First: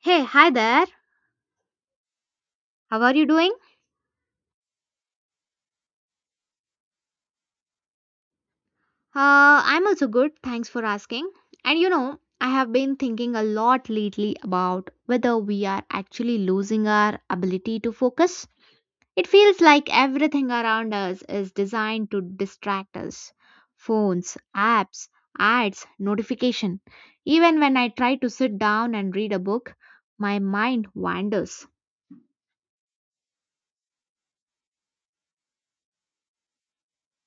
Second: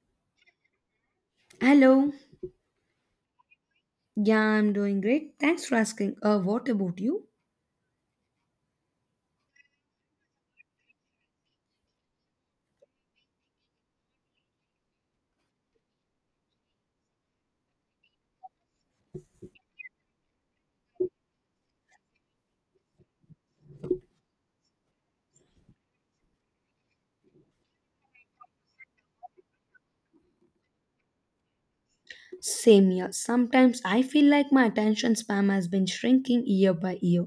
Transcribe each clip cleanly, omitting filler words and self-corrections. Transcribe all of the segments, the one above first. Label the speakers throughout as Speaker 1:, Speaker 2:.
Speaker 1: Hey, hi there.
Speaker 2: Hello.
Speaker 1: How are you doing?
Speaker 2: Yeah, I'm doing great. Thanks for asking. What about you?
Speaker 1: I'm also good. Thanks for asking. And you know, I have been thinking a lot lately about whether we are actually losing our ability to focus. It feels like everything around us is designed to distract us. Phones, apps, ads, notification. Even when I try to sit down and read a book, my mind wanders.
Speaker 2: Same here. Sometimes I feel like my attention span has been shrinking year by year.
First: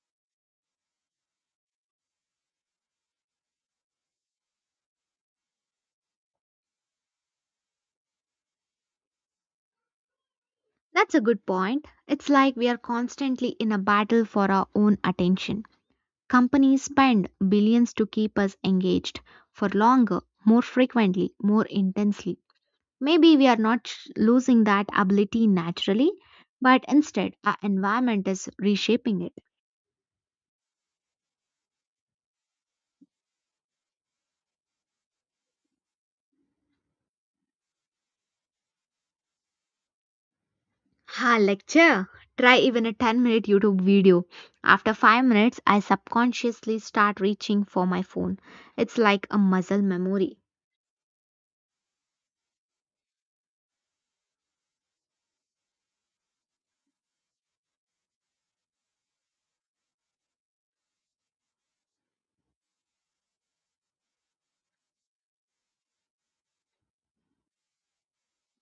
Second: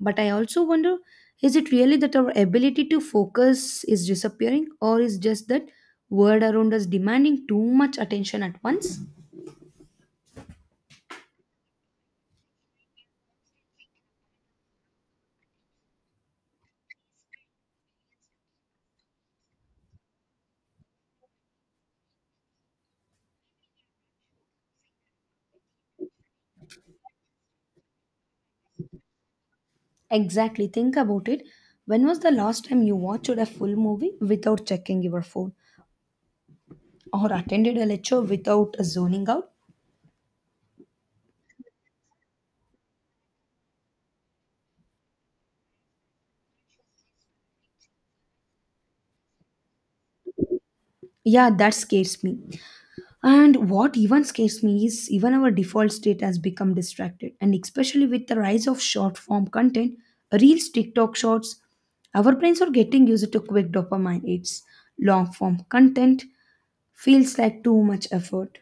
Speaker 2: But I also wonder, is it really that our ability to focus is disappearing, or is just that world around us demanding too much attention at once?
Speaker 1: That's a good point. It's like we are constantly in a battle for our own attention. Companies spend billions to keep us engaged for longer, more frequently, more intensely. Maybe we are not losing that ability naturally, but instead our environment is reshaping it.
Speaker 2: Exactly. Think about it. When was the last time you watched a full movie without checking your phone or attended a lecture without zoning out?
Speaker 1: Ha, lecture! Try even a 10-minute YouTube video. After 5 minutes, I subconsciously start reaching for my phone. It's like a muscle memory.
Speaker 2: Yeah, that scares me. And what even scares me is even our default state has become distracted. And especially with the rise of short form content, reels, TikTok shorts, our brains are getting used to quick dopamine hits. Long form content feels like too much effort.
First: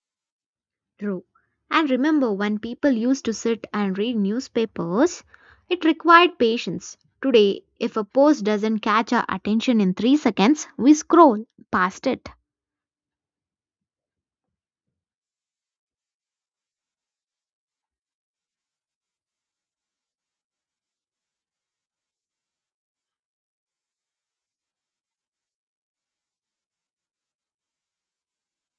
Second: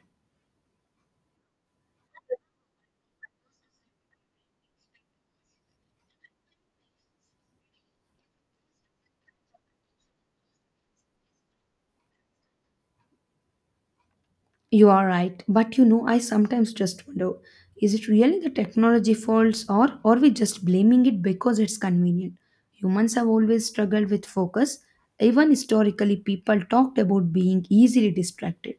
Speaker 1: True. And remember when people used to sit and read newspapers, it required patience. Today, if a post doesn't catch our attention in 3 seconds, we scroll past it.
Speaker 2: You are right, but I sometimes just wonder, is it really the technology faults or are we just blaming it because it's convenient? Humans have always struggled with focus. Even historically, people talked about being easily distracted.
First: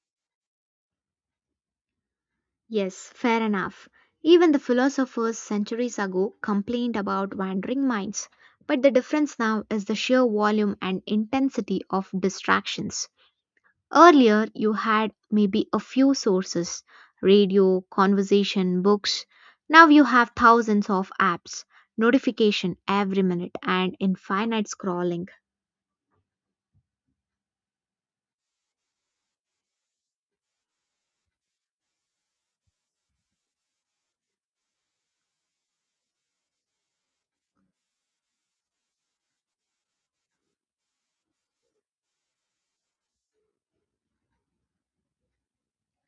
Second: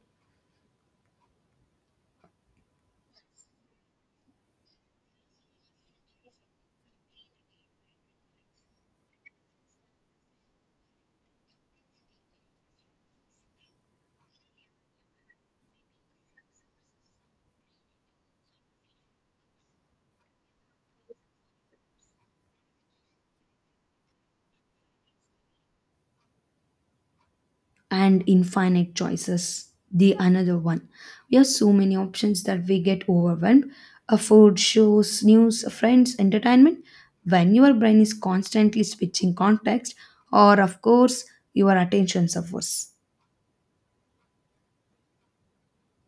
Speaker 1: Yes, fair enough. Even the philosophers centuries ago complained about wandering minds, but the difference now is the sheer volume and intensity of distractions. Earlier, you had maybe a few sources radio, conversation, books. Now you have thousands of apps, notification every minute, and infinite scrolling.
Speaker 2: And infinite choices, the another one. We have so many options that we get overwhelmed. A food, shows, news, friends, entertainment. When your brain is constantly switching context, or of course, your attention suffers.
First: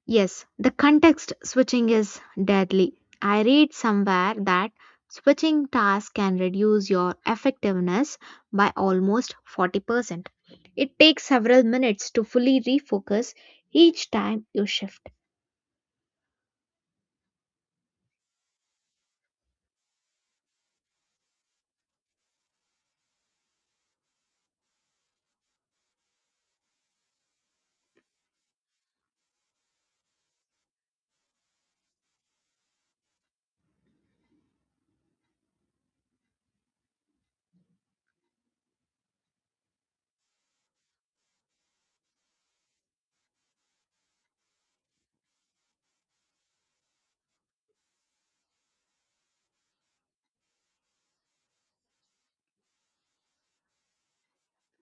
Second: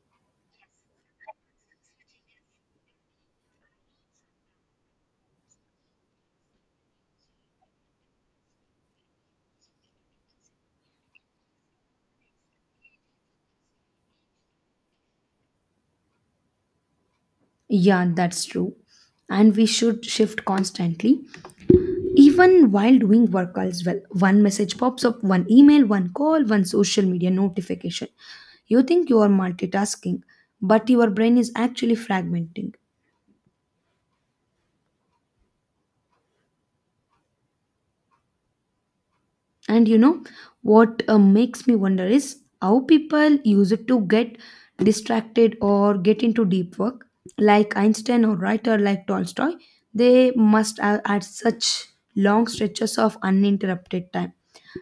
Speaker 1: Yes, the context switching is deadly. I read somewhere that switching tasks can reduce your effectiveness by almost 40%. It takes several minutes to fully refocus each time you shift.
Speaker 2: Yeah, that's true. And we should shift constantly, even while doing work as well. One message pops up, one email, one call, one social media notification. You think you are multitasking, but your brain is actually fragmenting. And you know what Makes me wonder is how people use it to get distracted or get into deep work. Like Einstein or writer like Tolstoy, they must have had such long stretches of uninterrupted time.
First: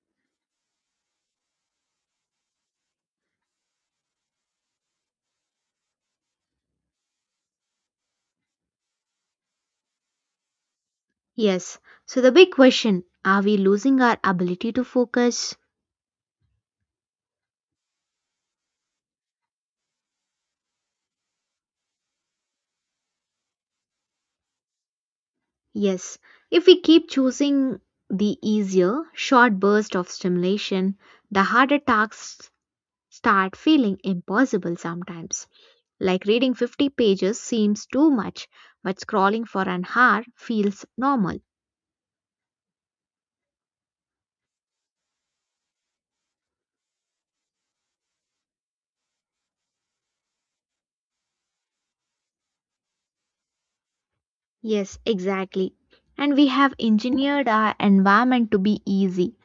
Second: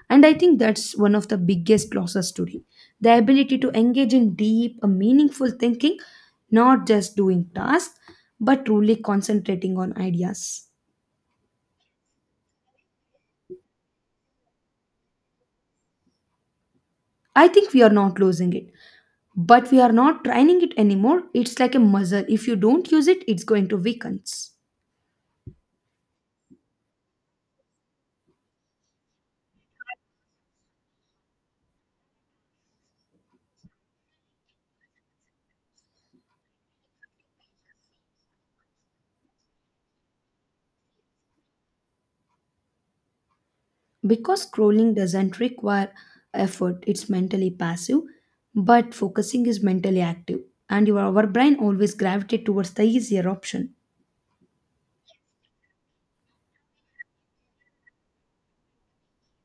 Speaker 2: And I think that's one of the biggest losses today. The ability to engage in deep, meaningful thinking, not just doing tasks, but truly concentrating on ideas.
Speaker 1: Yes. So the big question are we losing our ability to focus?
Speaker 2: I think we are not losing it, but we are not training it anymore. It's like a muscle. If you don't use it, it's going to weaken.
Speaker 1: Yes. If we keep choosing the easier, short burst of stimulation, the harder tasks start feeling impossible sometimes. Like reading 50 pages seems too much, but scrolling for an hour feels normal.
Speaker 2: Because scrolling doesn't require effort, it's mentally passive, but focusing is mentally active. And your our brain always gravitates towards the easier option.
Speaker 1: Yes, exactly. And we have engineered our environment to be easy.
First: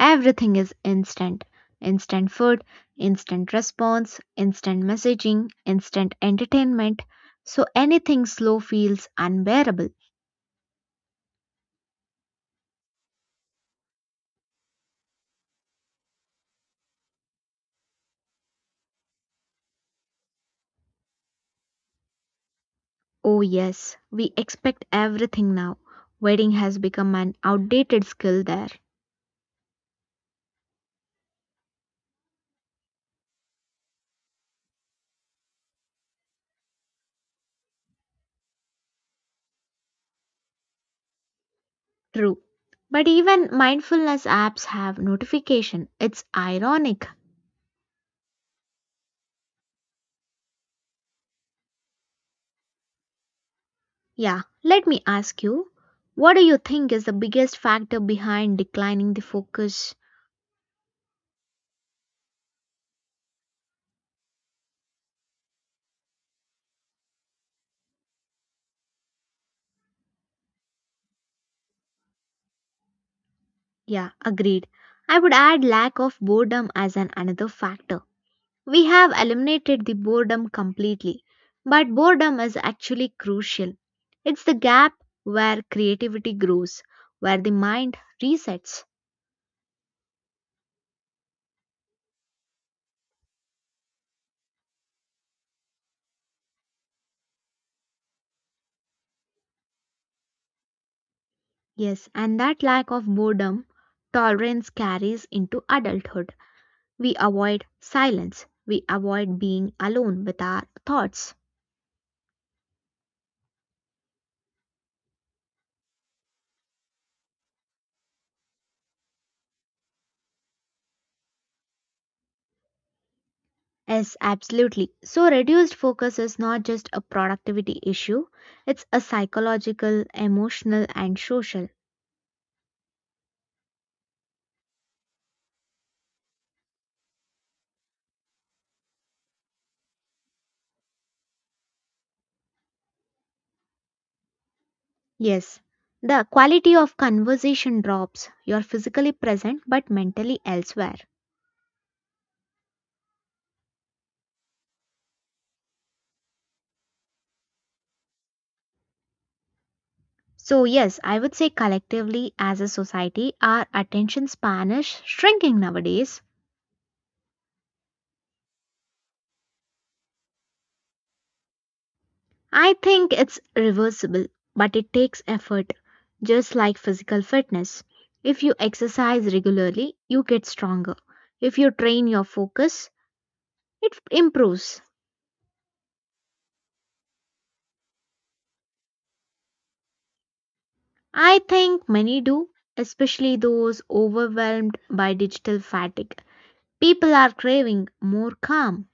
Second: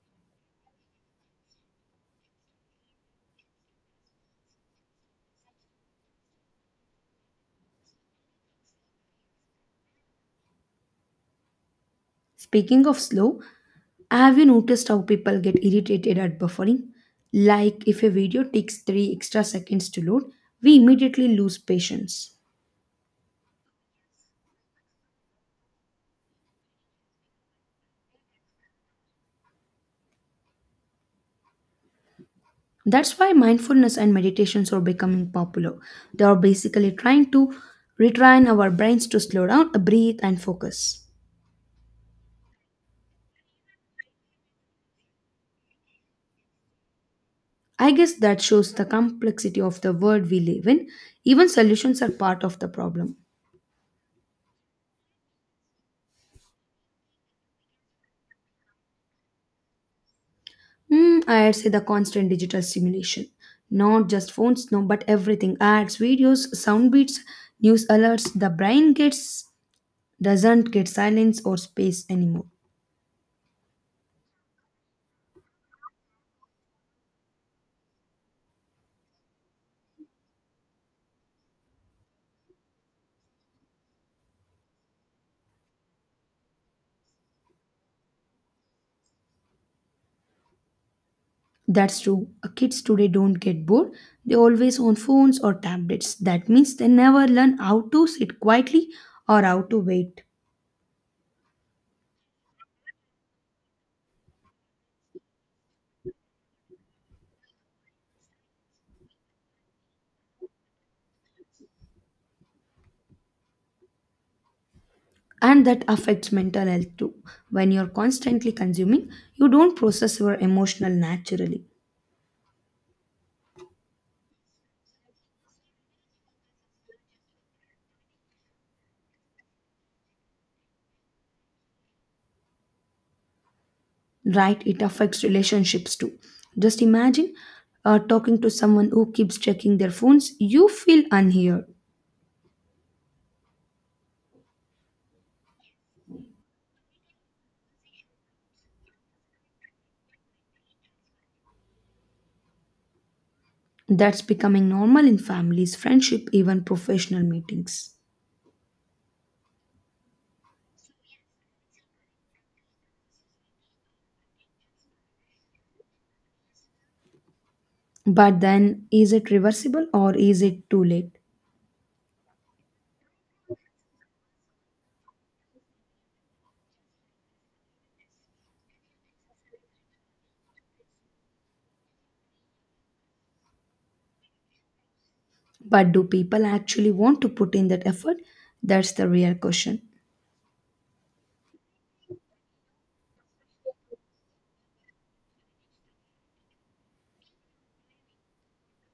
Speaker 1: Everything is instant instant food, instant response, instant messaging, instant entertainment. So anything slow feels unbearable.
Speaker 2: Speaking of slow, have you noticed how people get irritated at buffering? Like if a video takes 3 extra seconds to load, we immediately lose patience.
Speaker 1: Oh, yes, we expect everything now. Waiting has become an outdated skill there.
Speaker 2: That's why mindfulness and meditations are becoming popular. They are basically trying to retrain our brains to slow down, breathe, and focus.
Speaker 1: True. But even mindfulness apps have notification. It's ironic.
Speaker 2: I guess that shows the complexity of the world we live in. Even solutions are part of the problem.
Speaker 1: Yeah, let me ask you, what do you think is the biggest factor behind declining the focus?
Speaker 2: Hmm, I'd say the constant digital stimulation. Not just phones, no, but everything. Ads, videos, sound beats, news alerts. The brain gets doesn't get silence or space anymore.
Speaker 1: Yeah, agreed. I would add lack of boredom as an another factor. We have eliminated the boredom completely, but boredom is actually crucial. It's the gap where creativity grows, where the mind resets.
Speaker 2: That's true. Kids today don't get bored. They always on phones or tablets. That means they never learn how to sit quietly or how to wait.
Speaker 1: Yes, and that lack of boredom tolerance carries into adulthood. We avoid silence. We avoid being alone with our thoughts.
Speaker 2: And that affects mental health too. When you're constantly consuming, you don't process your emotional naturally.
Speaker 1: Yes, absolutely. So, reduced focus is not just a productivity issue, it's a psychological, emotional, and social.
Speaker 2: Right? It affects relationships too. Just imagine talking to someone who keeps checking their phones, you feel unheard.
Speaker 1: Yes, the quality of conversation drops. You're physically present but mentally elsewhere.
Speaker 2: That's becoming normal in families, friendship, even professional meetings.
Speaker 1: So, yes, I would say collectively as a society, our attention span is shrinking nowadays.
Speaker 2: But then, is it reversible or is it too late?
Speaker 1: I think it's reversible, but it takes effort, just like physical fitness. If you exercise regularly, you get stronger. If you train your focus, it improves.
Speaker 2: But do people actually want to put in that effort? That's the real question.
Speaker 1: I think many do, especially those overwhelmed by digital fatigue. People are craving more calm.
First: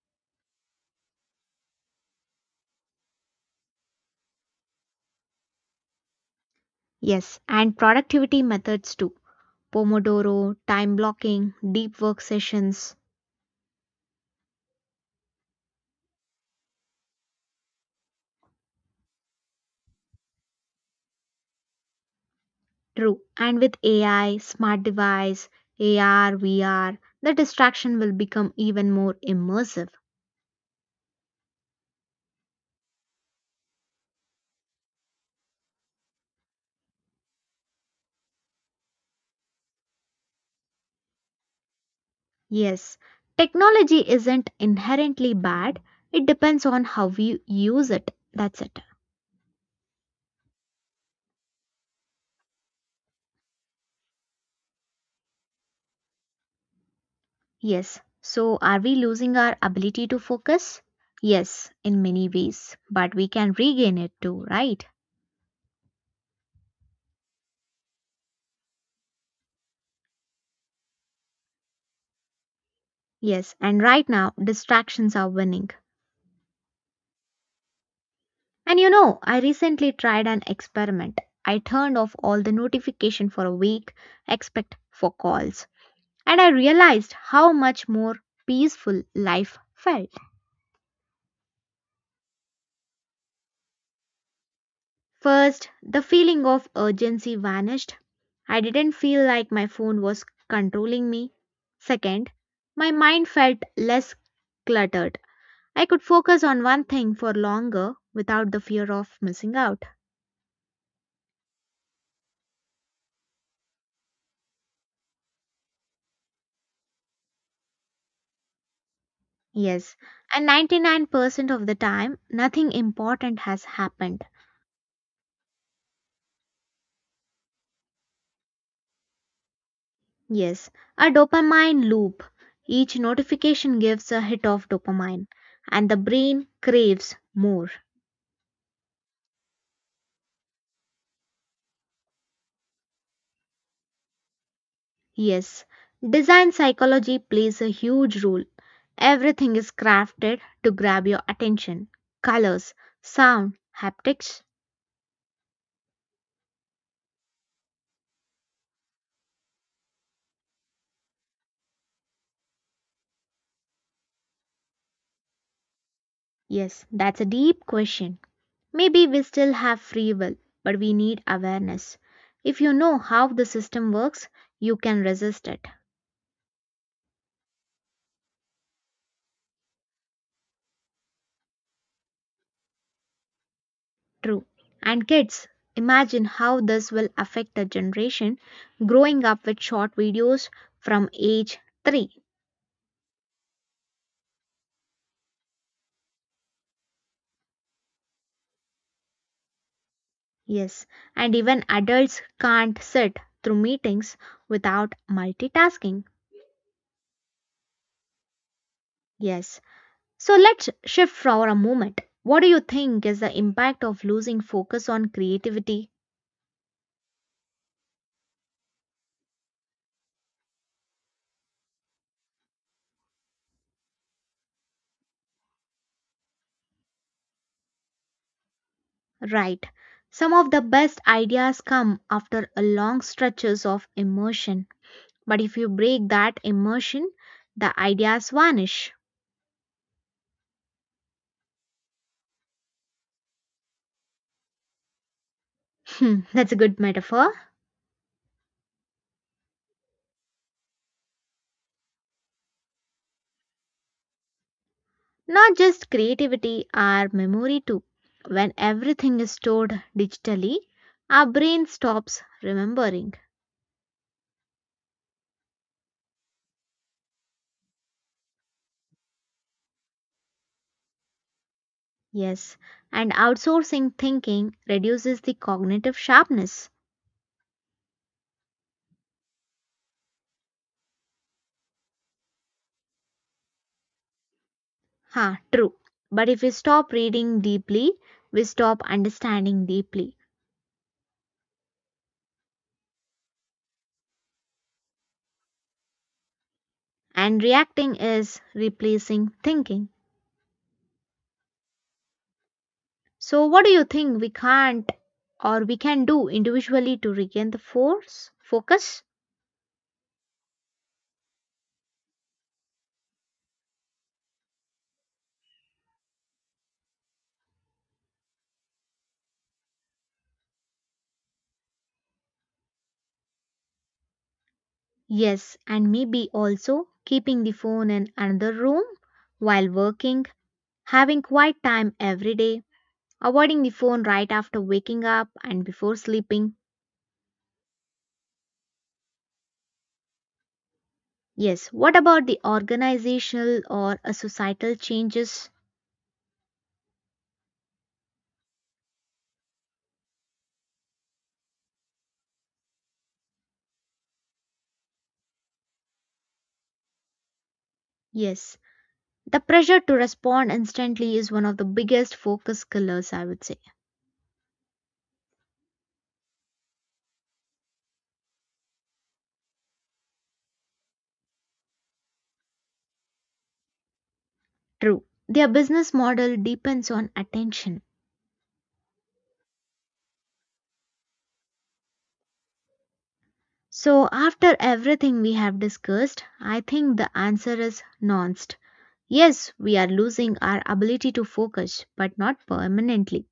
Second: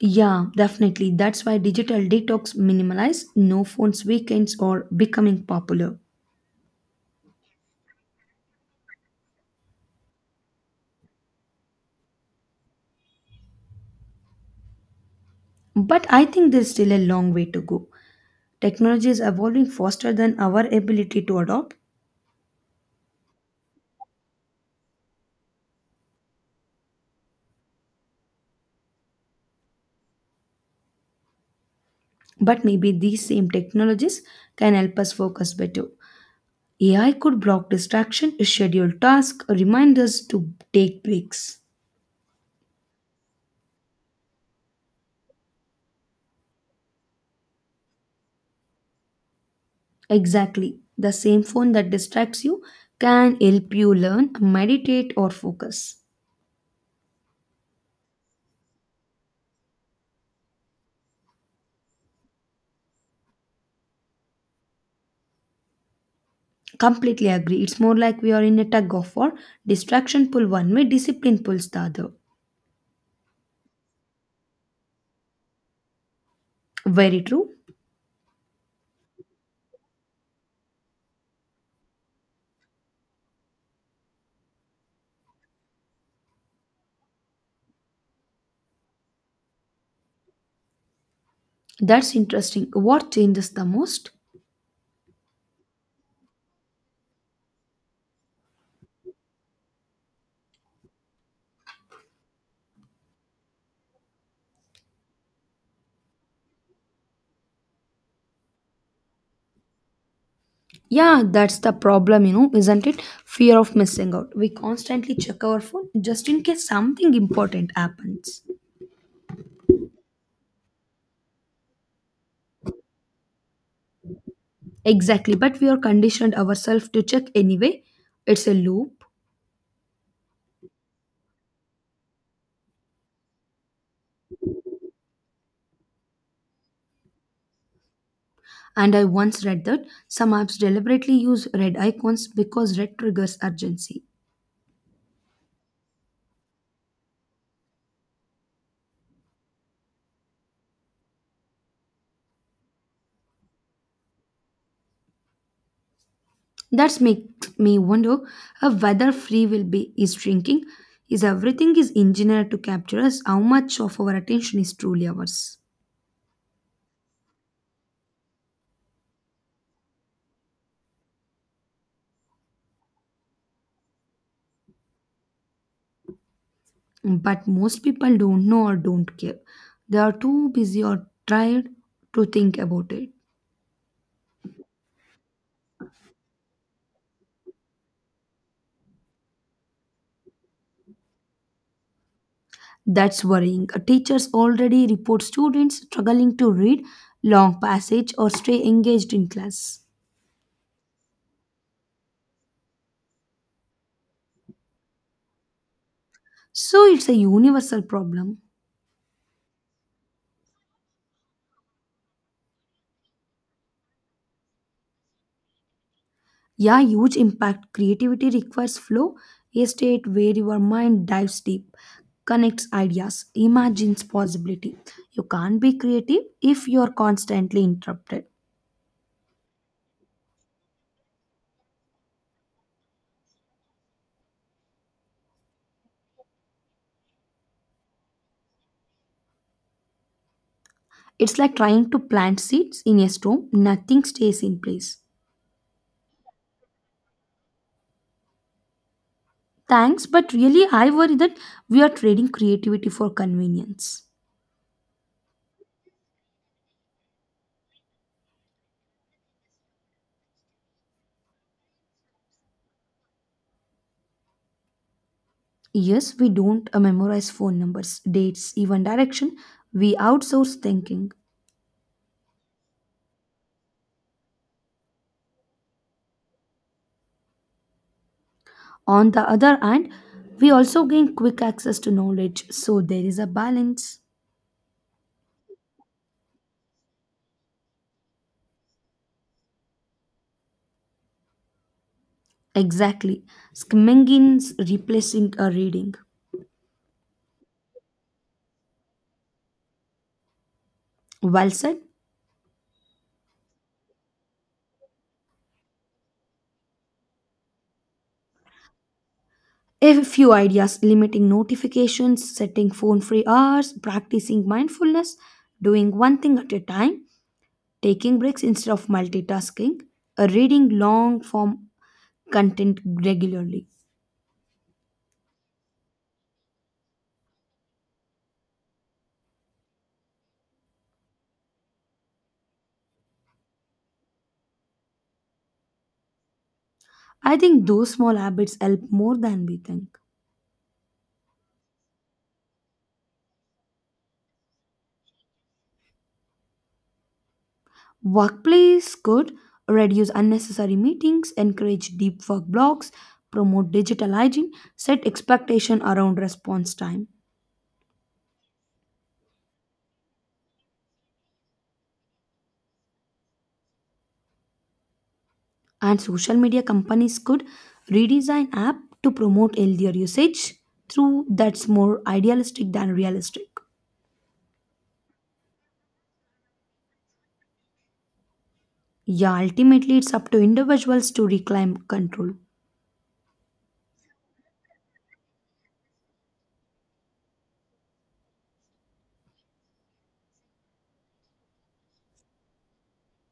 Speaker 2: Yeah, definitely. That's why digital detox minimalize, no phones weekends are becoming popular.
Speaker 1: Yes, and productivity methods too. Pomodoro, time blocking, deep work sessions.
Speaker 2: But I think there's still a long way to go. Technology is evolving faster than our ability to adopt,
Speaker 1: True. And with AI, smart device, AR, VR, the distraction will become even more immersive.
Speaker 2: but maybe these same technologies can help us focus better. AI could block distraction, schedule tasks, remind us to take breaks.
Speaker 1: Yes, technology isn't inherently bad, it depends on how we use it. That's it.
Speaker 2: Exactly. The same phone that distracts you can help you learn, meditate, or focus.
Speaker 1: Yes. So, are we losing our ability to focus? Yes, in many ways, but we can regain it too, right?
Speaker 2: Completely agree. It's more like we are in a tug of war. Distraction pull one way, discipline pulls the other.
Speaker 1: Yes, and right now, distractions are winning.
Speaker 2: Very true.
Speaker 1: And you know, I recently tried an experiment. I turned off all the notification for a week, except for calls. And I realized how much more peaceful life felt.
Speaker 2: That's interesting. What changes the most?
Speaker 1: First, the feeling of urgency vanished. I didn't feel like my phone was controlling me. Second, my mind felt less cluttered. I could focus on one thing for longer without the fear of missing out.
Speaker 2: Yeah, that's the problem, isn't it? Fear of missing out. We constantly check our phone just in case something important happens.
Speaker 1: Yes, and 99% of the time, nothing important has happened.
Speaker 2: Exactly, but we are conditioned ourselves to check anyway. It's a loop.
Speaker 1: Yes, a dopamine loop. Each notification gives a hit of dopamine, and the brain craves more.
Speaker 2: And I once read that some apps deliberately use red icons because red triggers urgency.
Speaker 1: Yes, design psychology plays a huge role. Everything is crafted to grab your attention. Colors, sound, haptics.
Speaker 2: That makes me wonder whether free will be is shrinking. Is everything is engineered to capture us? How much of our attention is truly ours?
Speaker 1: Yes, that's a deep question. Maybe we still have free will, but we need awareness. If you know how the system works, you can resist it.
Speaker 2: But most people don't know or don't care. They are too busy or tired to think about it.
Speaker 1: True. And kids, imagine how this will affect the generation growing up with short videos from age 3.
Speaker 2: That's worrying. Teachers already report students struggling to read long passage or stay engaged in class.
Speaker 1: Yes, and even adults can't sit through meetings without multitasking.
Speaker 2: So it's a universal problem.
Speaker 1: Yes. So let's shift for a moment. What do you think is the impact of losing focus on creativity?
Speaker 2: Yeah, huge impact. Creativity requires flow, a state where your mind dives deep, connects ideas, imagines possibility. You can't be creative if you're constantly interrupted.
Speaker 1: Right. Some of the best ideas come after a long stretches of immersion. But if you break that immersion, the ideas vanish.
Speaker 2: It's like trying to plant seeds in a storm, nothing stays in place.
Speaker 1: Hmm, that's a good metaphor.
Speaker 2: Thanks, but really, I worry that we are trading creativity for convenience.
Speaker 1: Not just creativity, our memory too. When everything is stored digitally, our brain stops remembering.
Speaker 2: Yes, we don't memorize phone numbers, dates, even direction. We outsource thinking.
Speaker 1: Yes, and outsourcing thinking reduces the cognitive sharpness.
Speaker 2: On the other hand, we also gain quick access to knowledge, so there is a balance.
Speaker 1: Ha, true. But if we stop reading deeply, we stop understanding deeply.
Speaker 2: Exactly. Skimming is replacing a reading.
Speaker 1: And reacting is replacing thinking.
Speaker 2: Well said.
Speaker 1: So, what do you think we can't or we can do individually to regain the force, focus?
Speaker 2: A few ideas: limiting notifications, setting phone free hours, practicing mindfulness, doing one thing at a time, taking breaks instead of multitasking, reading long form content regularly.
Speaker 1: Yes, and maybe also keeping the phone in another room while working, having quiet time every day, avoiding the phone right after waking up and before sleeping.
Speaker 2: I think those small habits help more than we think.
Speaker 1: Yes, what about the organizational or a societal changes?
Speaker 2: Workplace could reduce unnecessary meetings, encourage deep work blocks, promote digital hygiene, set expectation around response time.
Speaker 1: Yes, the pressure to respond instantly is one of the biggest focus killers, I would say.
Speaker 2: And social media companies could redesign app to promote healthier usage through that's more idealistic than realistic.
Speaker 1: True. Their business model depends on attention.
Speaker 2: Yeah, ultimately it's up to individuals to reclaim control.
Speaker 1: So, after everything we have discussed, I think the answer is nuanced. Yes, we are losing our ability to focus, but not permanently.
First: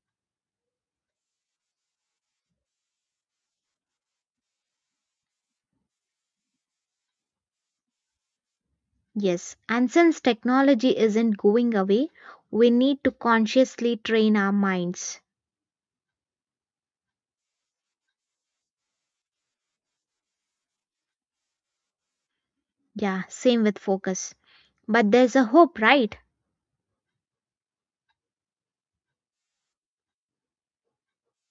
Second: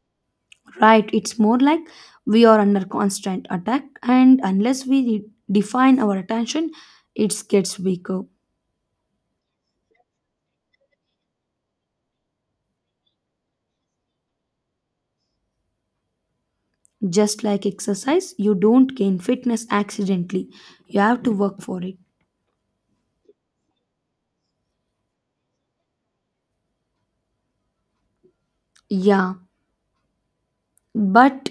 Speaker 2: Right, it's more like we are under constant attack and unless we define our attention, it gets weaker.
Speaker 1: Yes, and since technology isn't going away, we need to consciously train our minds.
Speaker 2: Just like exercise, you don't gain fitness accidentally. You have to work for it.
Speaker 1: Yeah, same with focus. But there's a hope, right?
Speaker 2: Yeah, but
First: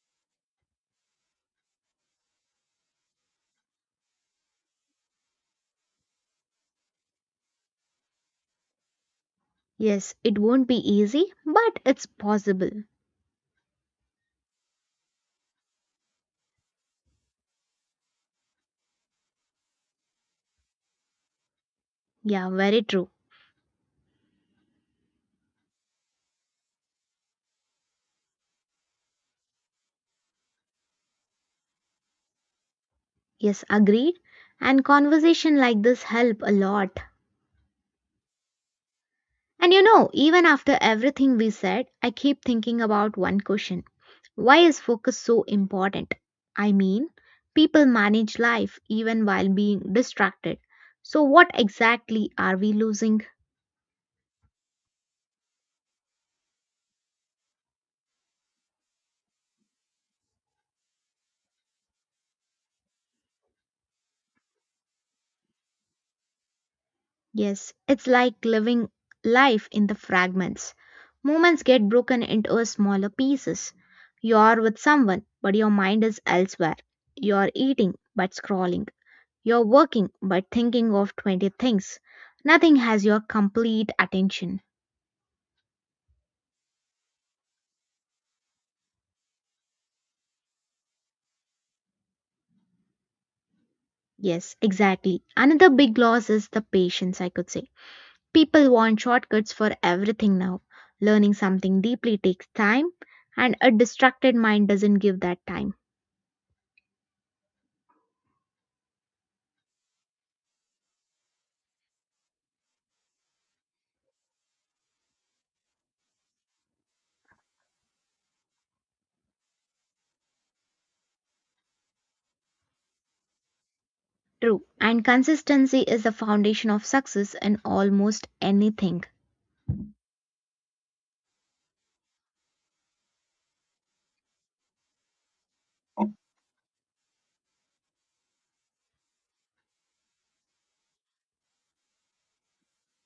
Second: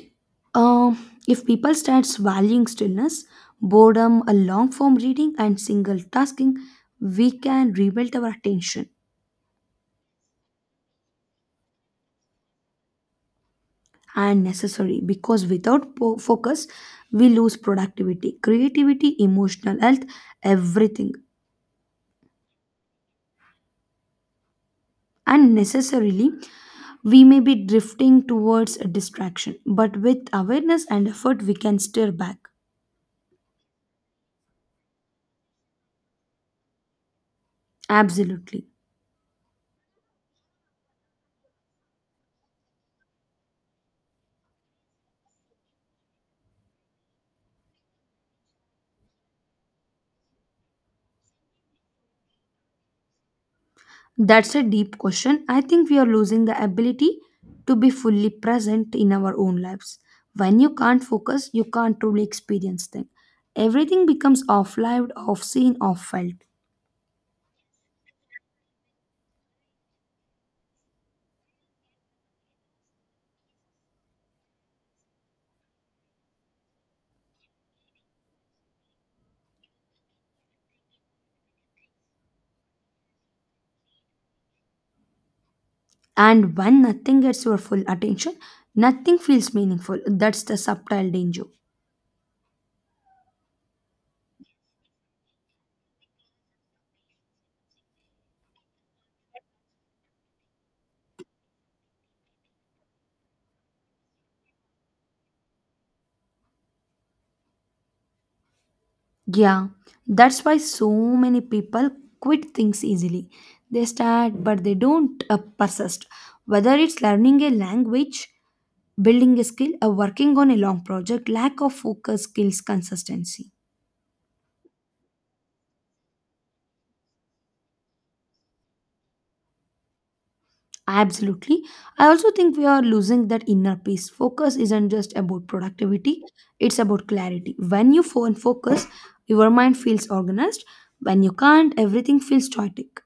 Speaker 2: um, if people starts valuing stillness, boredom, a long form reading, and single tasking, we can rebuild our attention
Speaker 1: Yes, it won't be easy, but it's possible.
Speaker 2: and necessary because without focus, we lose productivity, creativity, emotional health, everything,
Speaker 1: Yeah, very true.
Speaker 2: and necessarily we may be drifting towards a distraction, but with awareness and effort, we can steer back.
Speaker 1: Yes, agreed. And conversation like this help a lot.
Speaker 2: Absolutely.
Speaker 1: And you know, even after everything we said, I keep thinking about one question. Why is focus so important? I mean, people manage life even while being distracted. So what exactly are we losing?
Speaker 2: That's a deep question. I think we are losing the ability to be fully present in our own lives. When you can't focus, you can't truly experience things. Everything becomes off lived, off seen, off felt.
Speaker 1: Yes, it's like living life in the fragments. Moments get broken into smaller pieces. You're with someone, but your mind is elsewhere. You're eating, but scrolling. You're working but thinking of 20 things. Nothing has your complete attention.
Speaker 2: And when nothing gets your full attention, nothing feels meaningful. That's the subtle danger.
Speaker 1: Yes, exactly. Another big loss is the patience, I could say. People want shortcuts for everything now. Learning something deeply takes time, and a distracted mind doesn't give that time.
Speaker 2: Yeah, that's why so many people quit things easily. They start, but they don't persist. Whether it's learning a language, building a skill, or working on a long project, lack of focus kills consistency.
Speaker 1: True. And consistency is the foundation of success in almost anything.
Speaker 2: Absolutely. I also think we are losing that inner peace. Focus isn't just about productivity, it's about clarity. When you phone focus, your mind feels organized. When you can't, everything feels static.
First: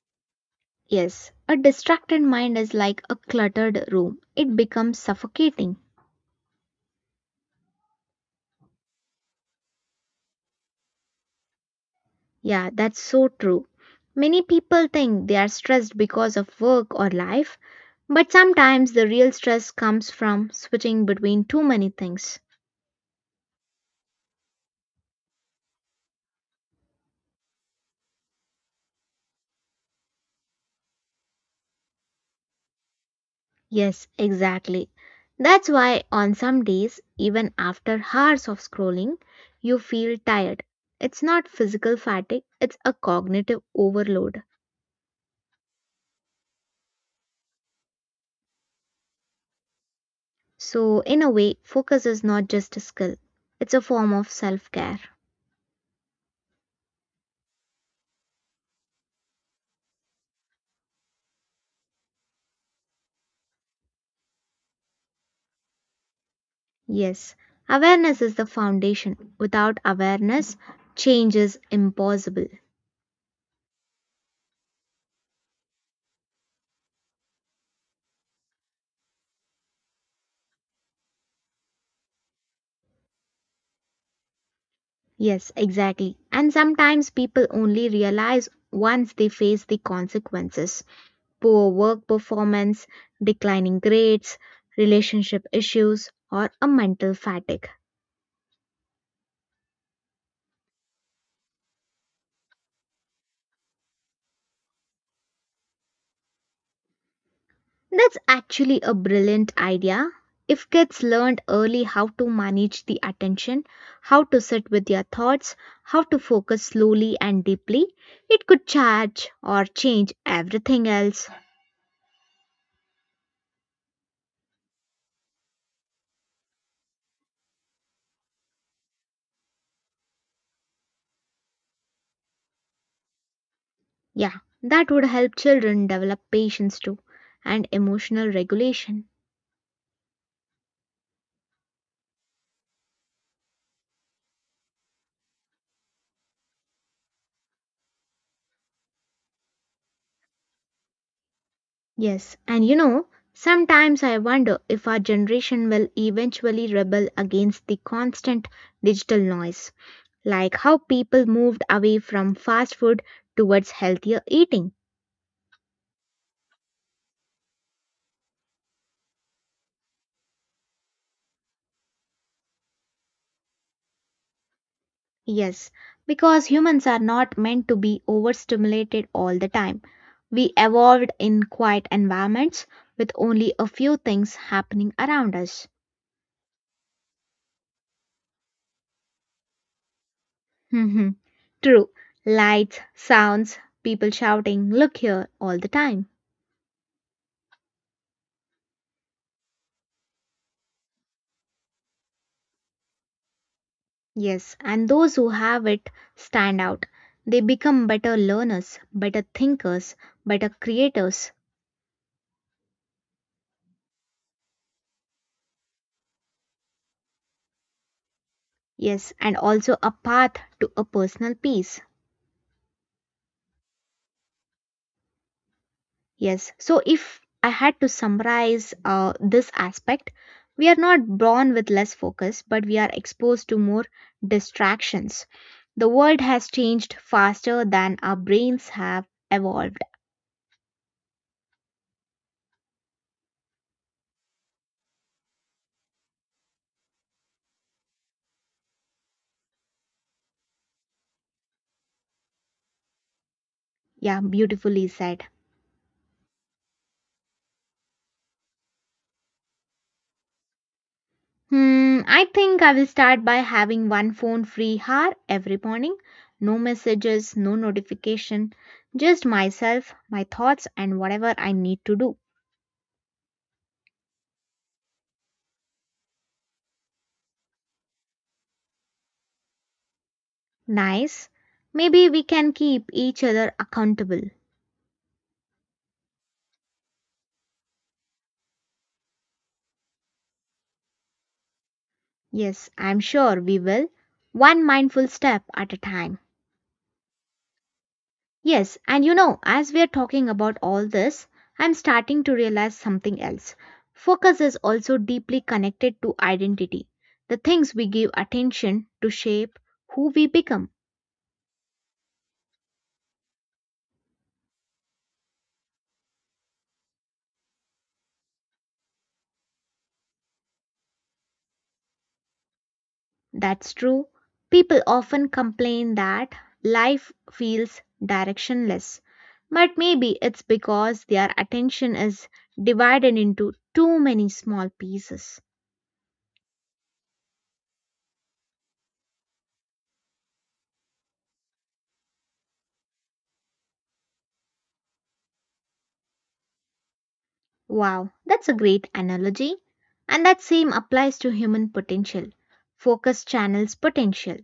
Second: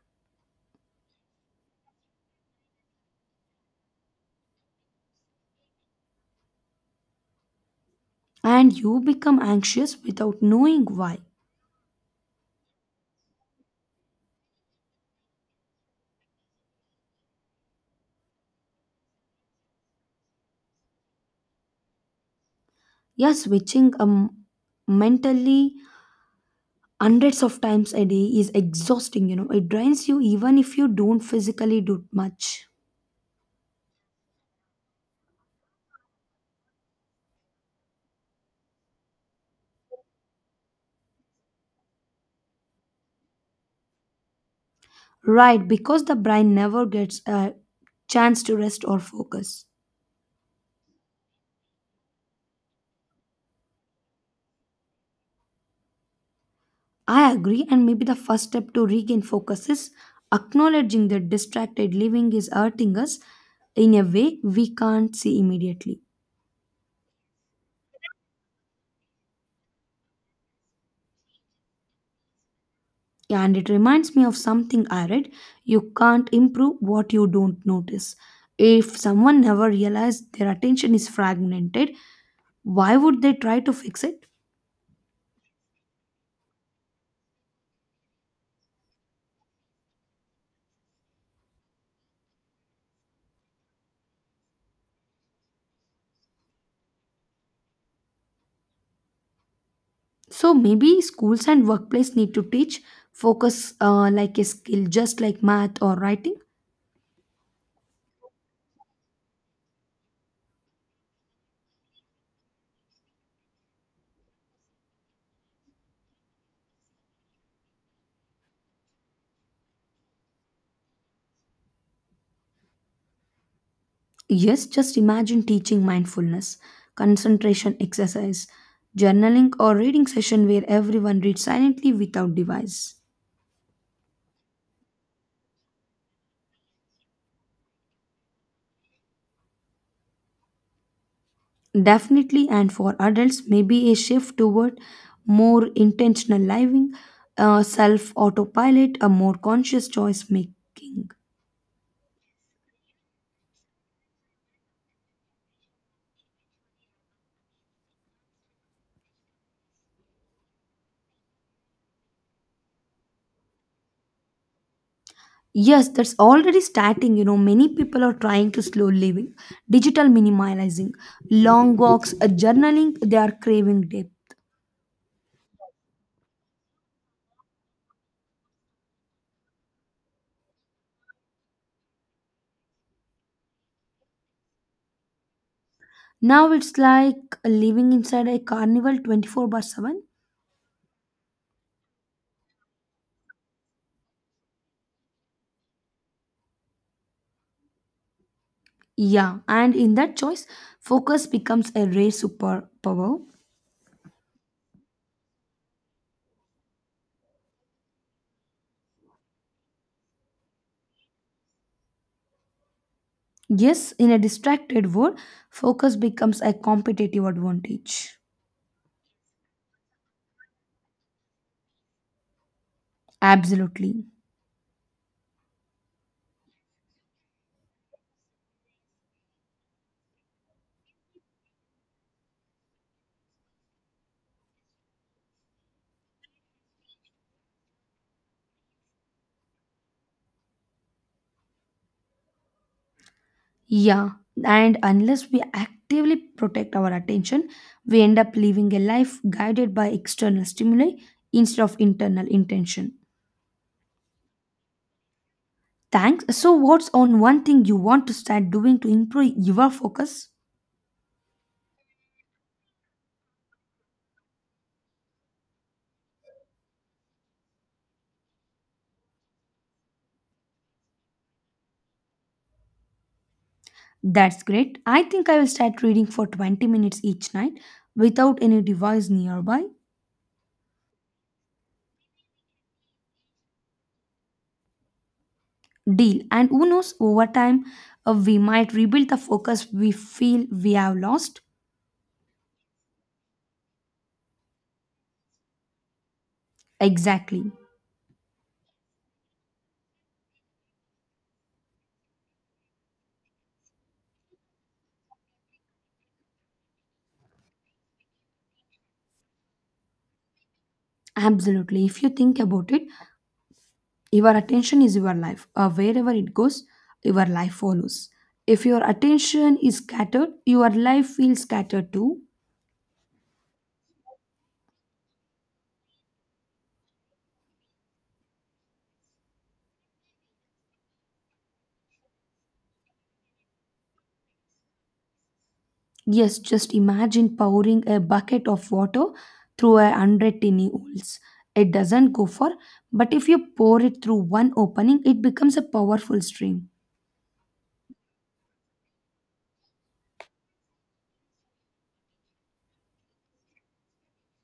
Speaker 1: Yes, a distracted mind is like a cluttered room. It becomes suffocating.
Speaker 2: And you become anxious without knowing why.
Speaker 1: Yeah, that's so true. Many people think they are stressed because of work or life, but sometimes the real stress comes from switching between too many things.
Speaker 2: Yeah, switching mentally hundreds of times a day is exhausting, It drains you even if you don't physically do much.
Speaker 1: Yes, exactly. That's why on some days, even after hours of scrolling, you feel tired. It's not physical fatigue, it's a cognitive overload.
Speaker 2: Right, because the brain never gets a chance to rest or focus.
Speaker 1: So, in a way, focus is not just a skill, it's a form of self care.
Speaker 2: I agree, and maybe the first step to regain focus is acknowledging that distracted living is hurting us in a way we can't see immediately.
Speaker 1: Yes, awareness is the foundation. Without awareness, change is impossible.
Speaker 2: Yeah, and it reminds me of something I read: you can't improve what you don't notice. If someone never realized their attention is fragmented, why would they try to fix it?
Speaker 1: Yes, exactly. And sometimes people only realize once they face the consequences poor work performance, declining grades, relationship issues, or a mental fatigue.
Speaker 2: So maybe schools and workplace need to teach focus like a skill, just like math or writing.
Speaker 1: That's actually a brilliant idea. If kids learned early how to manage the attention, how to sit with their thoughts, how to focus slowly and deeply, it could charge or change everything else.
Speaker 2: Yes, just imagine teaching mindfulness, concentration exercise, journaling, or reading session where everyone reads silently without device.
Speaker 1: Yeah, that would help children develop patience too and emotional regulation.
Speaker 2: Definitely, and for adults, maybe a shift toward more intentional living, self autopilot, a more conscious choice making.
Speaker 1: Yes, and you know, sometimes I wonder if our generation will eventually rebel against the constant digital noise like how people moved away from fast food towards healthier eating.
Speaker 2: Yes, that's already starting. Many people are trying to slow living, digital minimalizing, long walks, journaling, they are craving depth.
Speaker 1: Yes, because humans are not meant to be overstimulated all the time. We evolved in quiet environments with only a few things happening around us.
Speaker 2: Now it's like living inside a carnival 24 by 7.
Speaker 1: Mhm. True. Lights, sounds, people shouting, look here all the time.
Speaker 2: Yeah, and in that choice, focus becomes a rare superpower.
Speaker 1: Yes, and those who have it stand out. They become better learners, better thinkers, better creators,
Speaker 2: Yes, in a distracted world, focus becomes a competitive advantage.
Speaker 1: Yes, and also a path to a personal peace.
Speaker 2: Absolutely.
Speaker 1: Yes. So, if I had to summarize this aspect, we are not born with less focus, but we are exposed to more distractions. The world has changed faster than our brains have evolved.
Speaker 2: Yeah, and unless we actively protect our attention, we end up living a life guided by external stimuli instead of internal intention.
Speaker 1: Yeah, beautifully said.
Speaker 2: Thanks. So, what's on one thing you want to start doing to improve your focus?
Speaker 1: Hmm, I think I will start by having one phone free hour every morning. No messages, no notification, just myself, my thoughts, and whatever I need to do.
Speaker 2: That's great. I think I will start reading for 20 minutes each night without any device nearby.
Speaker 1: Nice. Maybe we can keep each other accountable.
Speaker 2: Deal. And who knows, over time we might rebuild the focus we feel we have lost.
Speaker 1: Yes, I'm sure we will. One mindful step at a time.
Speaker 2: Exactly.
Speaker 1: Yes, and you know, as we are talking about all this, I'm starting to realize something else. Focus is also deeply connected to identity. The things we give attention to shape who we become.
Speaker 2: Absolutely. If you think about it, your attention is your life. Wherever it goes, your life follows. If your attention is scattered, your life feels scattered too.
Speaker 1: That's true. People often complain that life feels directionless, but maybe it's because their attention is divided into too many small pieces.
Speaker 2: Yes, just imagine pouring a bucket of water through a hundred tiny holes. It doesn't go far, but if you pour it through one opening, it becomes a powerful stream.
Speaker 1: Wow, that's a great analogy. And that same applies to human potential. Focus channels potential.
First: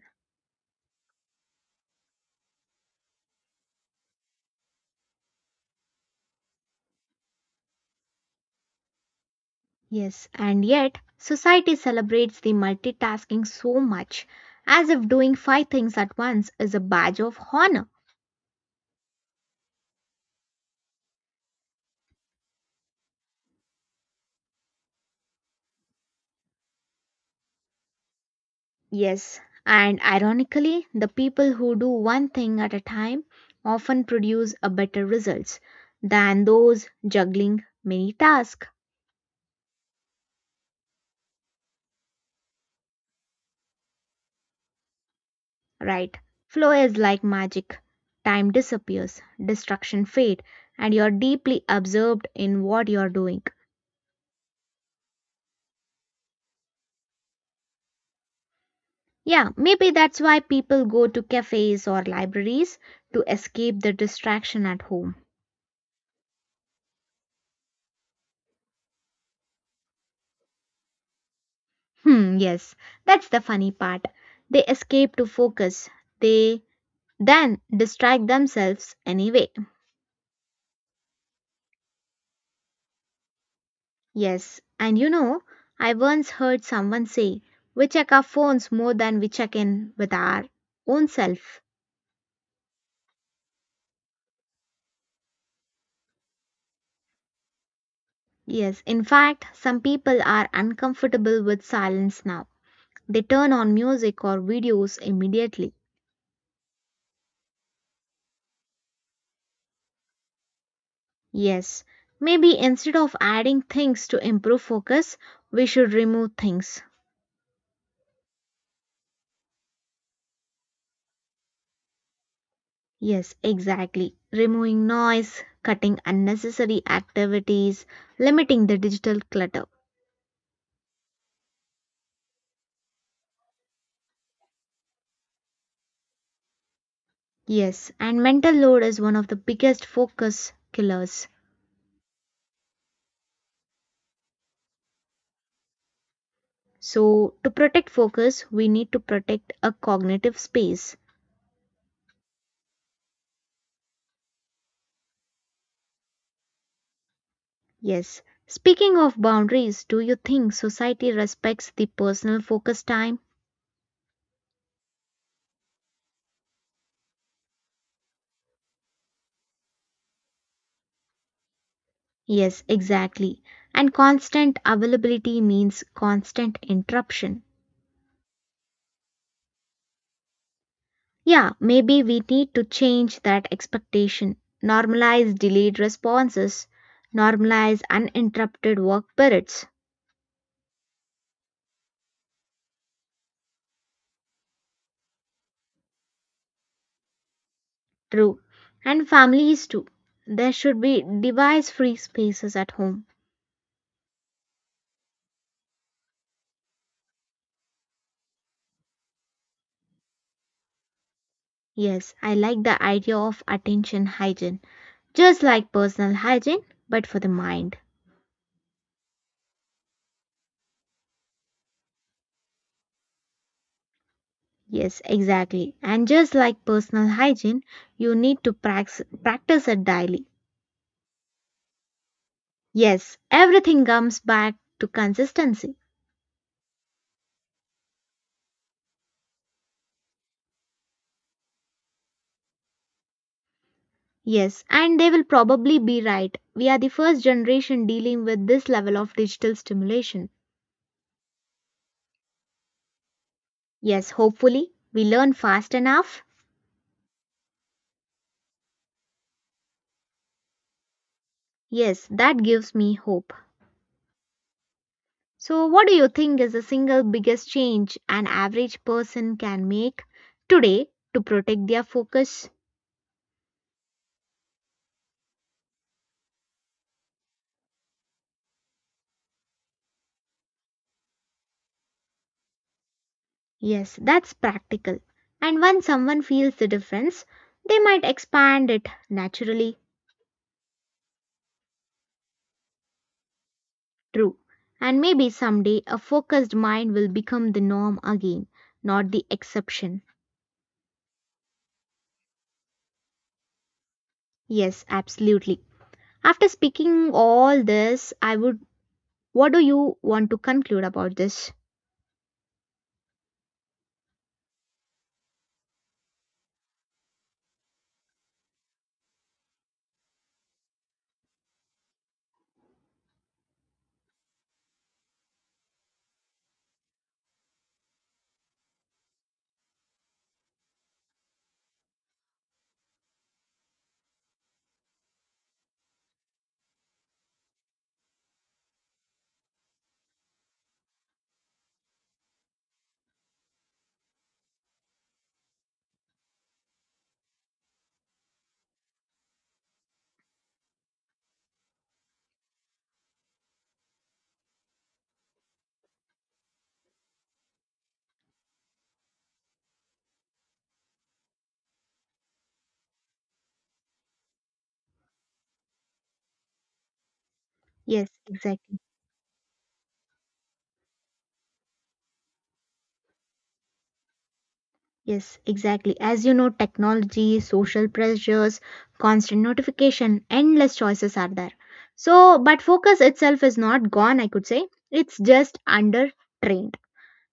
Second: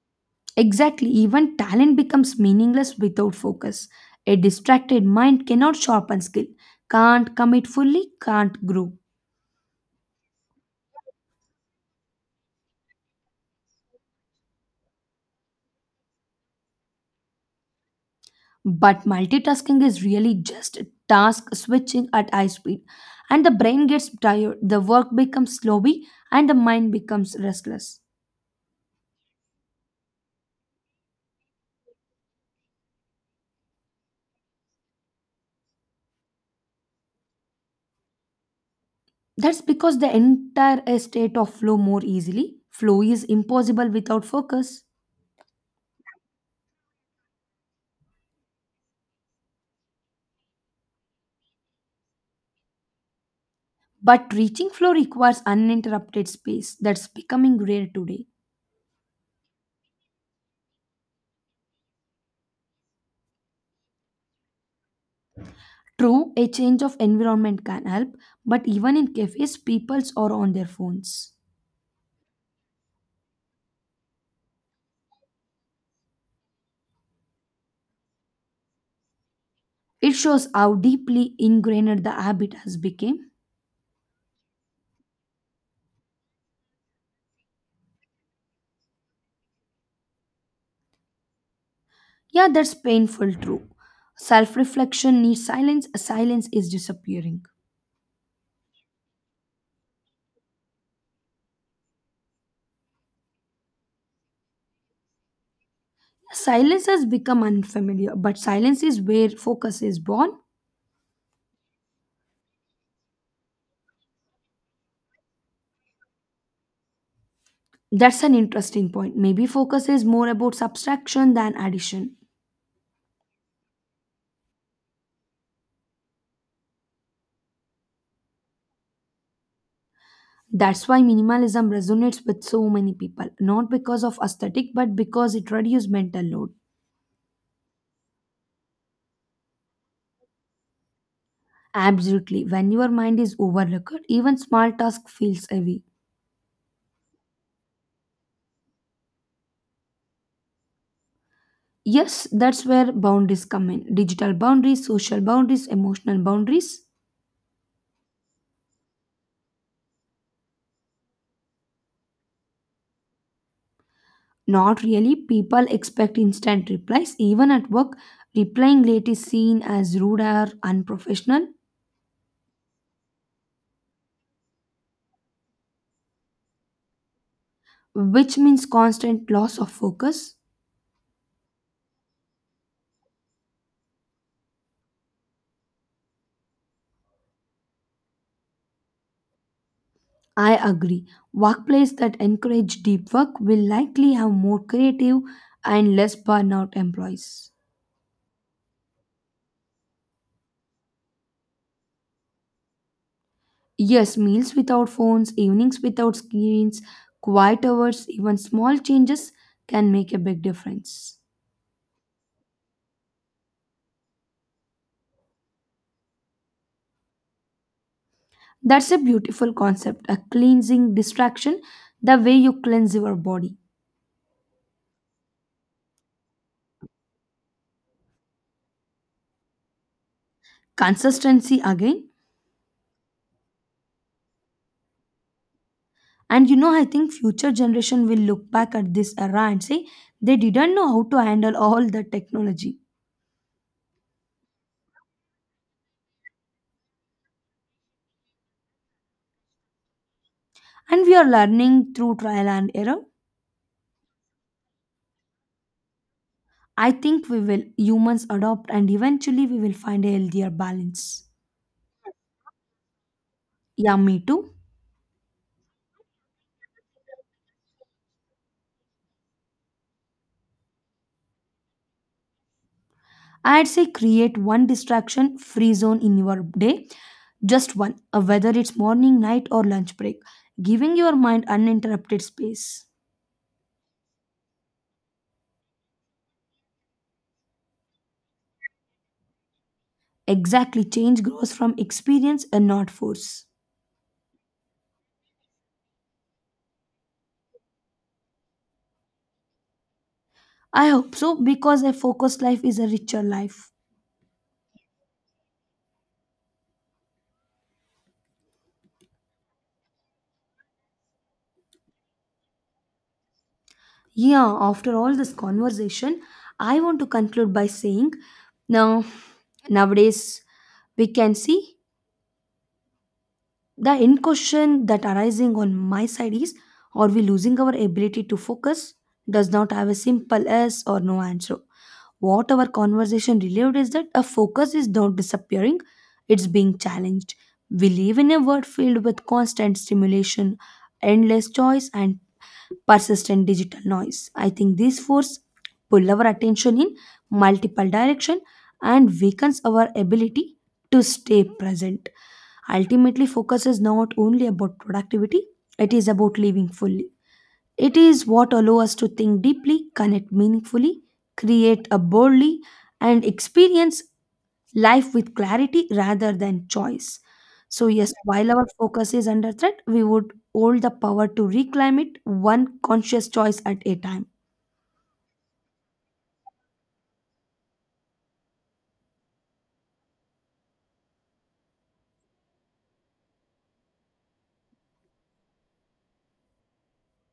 Speaker 2: Exactly, even talent becomes meaningless without focus. A distracted mind cannot sharpen skill, can't commit fully, can't grow.
Speaker 1: Yes, and yet society celebrates the multitasking so much as if doing five things at once is a badge of honor.
Speaker 2: But multitasking is really just task switching at high speed, and the brain gets tired, the work becomes sloppy, and the mind becomes restless.
Speaker 1: Yes, and ironically, the people who do one thing at a time often produce a better results than those juggling many tasks.
Speaker 2: That's because they enter a state of flow more easily. Flow is impossible without focus.
Speaker 1: Right. Flow is like magic. Time disappears, distraction fade, and you're deeply absorbed in what you're doing.
Speaker 2: But reaching flow requires uninterrupted space that's becoming rare today.
Speaker 1: Yeah, maybe that's why people go to cafes or libraries to escape the distraction at home.
Speaker 2: True, a change of environment can help, but even in cafes, peoples are on their phones.
Speaker 1: Hmm, yes, that's the funny part. They escape to focus. They then distract themselves anyway.
Speaker 2: It shows how deeply ingrained the habit has become.
Speaker 1: Yes, and you know, I once heard someone say, we check our phones more than we check in with our own self.
Speaker 2: Yeah, that's painful, true. Self reflection needs silence, silence is disappearing.
Speaker 1: Yes, in fact, some people are uncomfortable with silence now. They turn on music or videos immediately.
Speaker 2: Silence has become unfamiliar, but silence is where focus is born.
Speaker 1: Yes, maybe instead of adding things to improve focus, we should remove things.
Speaker 2: That's an interesting point. Maybe focus is more about subtraction than addition.
Speaker 1: Yes, exactly. Removing noise, cutting unnecessary activities, limiting the digital clutter.
Speaker 2: That's why minimalism resonates with so many people, not because of aesthetic, but because it reduces mental load.
Speaker 1: Yes, and mental load is one of the biggest focus killers.
Speaker 2: Absolutely. When your mind is overlooked, even small task feels heavy.
Speaker 1: So, to protect focus, we need to protect a cognitive space.
Speaker 2: Yes, that's where boundaries come in. Digital boundaries, social boundaries, emotional boundaries.
Speaker 1: Yes. Speaking of boundaries, do you think society respects the personal focus time?
Speaker 2: Not really. People expect instant replies. Even at work, replying late is seen as rude or unprofessional,
Speaker 1: Yes, exactly. And constant availability means constant interruption.
Speaker 2: which means constant loss of focus.
Speaker 1: Yeah, maybe we need to change that expectation. Normalize delayed responses, normalize uninterrupted work periods.
Speaker 2: I agree. Workplace that encourage deep work will likely have more creative and less burnout employees.
Speaker 1: True. And families too. There should be device free spaces at home.
Speaker 2: Yes, meals without phones, evenings without screens, quiet hours, even small changes can make a big difference.
Speaker 1: Yes, I like the idea of attention hygiene. Just like personal hygiene, but for the mind.
Speaker 2: That's a beautiful concept, a cleansing distraction, the way you cleanse your body.
Speaker 1: Yes, exactly. And just like personal hygiene, you need to practice it daily.
Speaker 2: Consistency again.
Speaker 1: Yes, everything comes back to consistency.
Speaker 2: I think future generation will look back at this era and say they didn't know how to handle all the technology.
Speaker 1: Yes, and they will probably be right. We are the first generation dealing with this level of digital stimulation.
Speaker 2: And we are learning through trial and error.
Speaker 1: Yes, hopefully, we learn fast enough.
Speaker 2: I think we will humans adopt and eventually we will find a healthier balance.
Speaker 1: Yes, that gives me hope.
Speaker 2: Yeah, me too.
Speaker 1: So, what do you think is the single biggest change an average person can make today to protect their focus?
Speaker 2: I'd say create one distraction free zone in your day, just one, whether it's morning, night, or lunch break, giving your mind uninterrupted space.
Speaker 1: Yes, that's practical. And when someone feels the difference, they might expand it naturally.
Speaker 2: Exactly, change grows from experience and not force.
Speaker 1: True. And maybe someday a focused mind will become the norm again, not the exception.
Speaker 2: I hope so because a focused life is a richer life.
Speaker 1: Yes, absolutely. After speaking all this, I would what do you want to conclude about this?
Speaker 2: Yeah, after all this conversation, I want to conclude by saying now, nowadays, we can see the end question that arising on my side is, are we losing our ability to focus? Does not have a simple yes or no answer. What our conversation revealed is that a focus is not disappearing, it's being challenged. We live in a world filled with constant stimulation, endless choice, and persistent digital noise. I think these force pull our attention in multiple direction and weakens our ability to stay present. Ultimately, focus is not only about productivity, it is about living fully. It is what allows us to think deeply, connect meaningfully, create a boldly, and experience life with clarity rather than choice. So,
Speaker 1: Yes,
Speaker 2: yes, while our
Speaker 1: exactly.
Speaker 2: focus is under threat, we would hold the power to reclaim it one conscious choice at a time.
Speaker 1: Yes, exactly. As you know, technology, social pressures, constant notification, endless choices are there. So, but focus itself is not gone, I could say. It's just under trained.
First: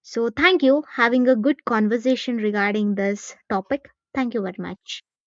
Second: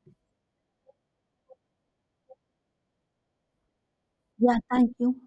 Speaker 1: So, thank you. Having a good conversation regarding this topic. Thank you very
Speaker 2: Yeah, thank
Speaker 1: much.
Speaker 2: you.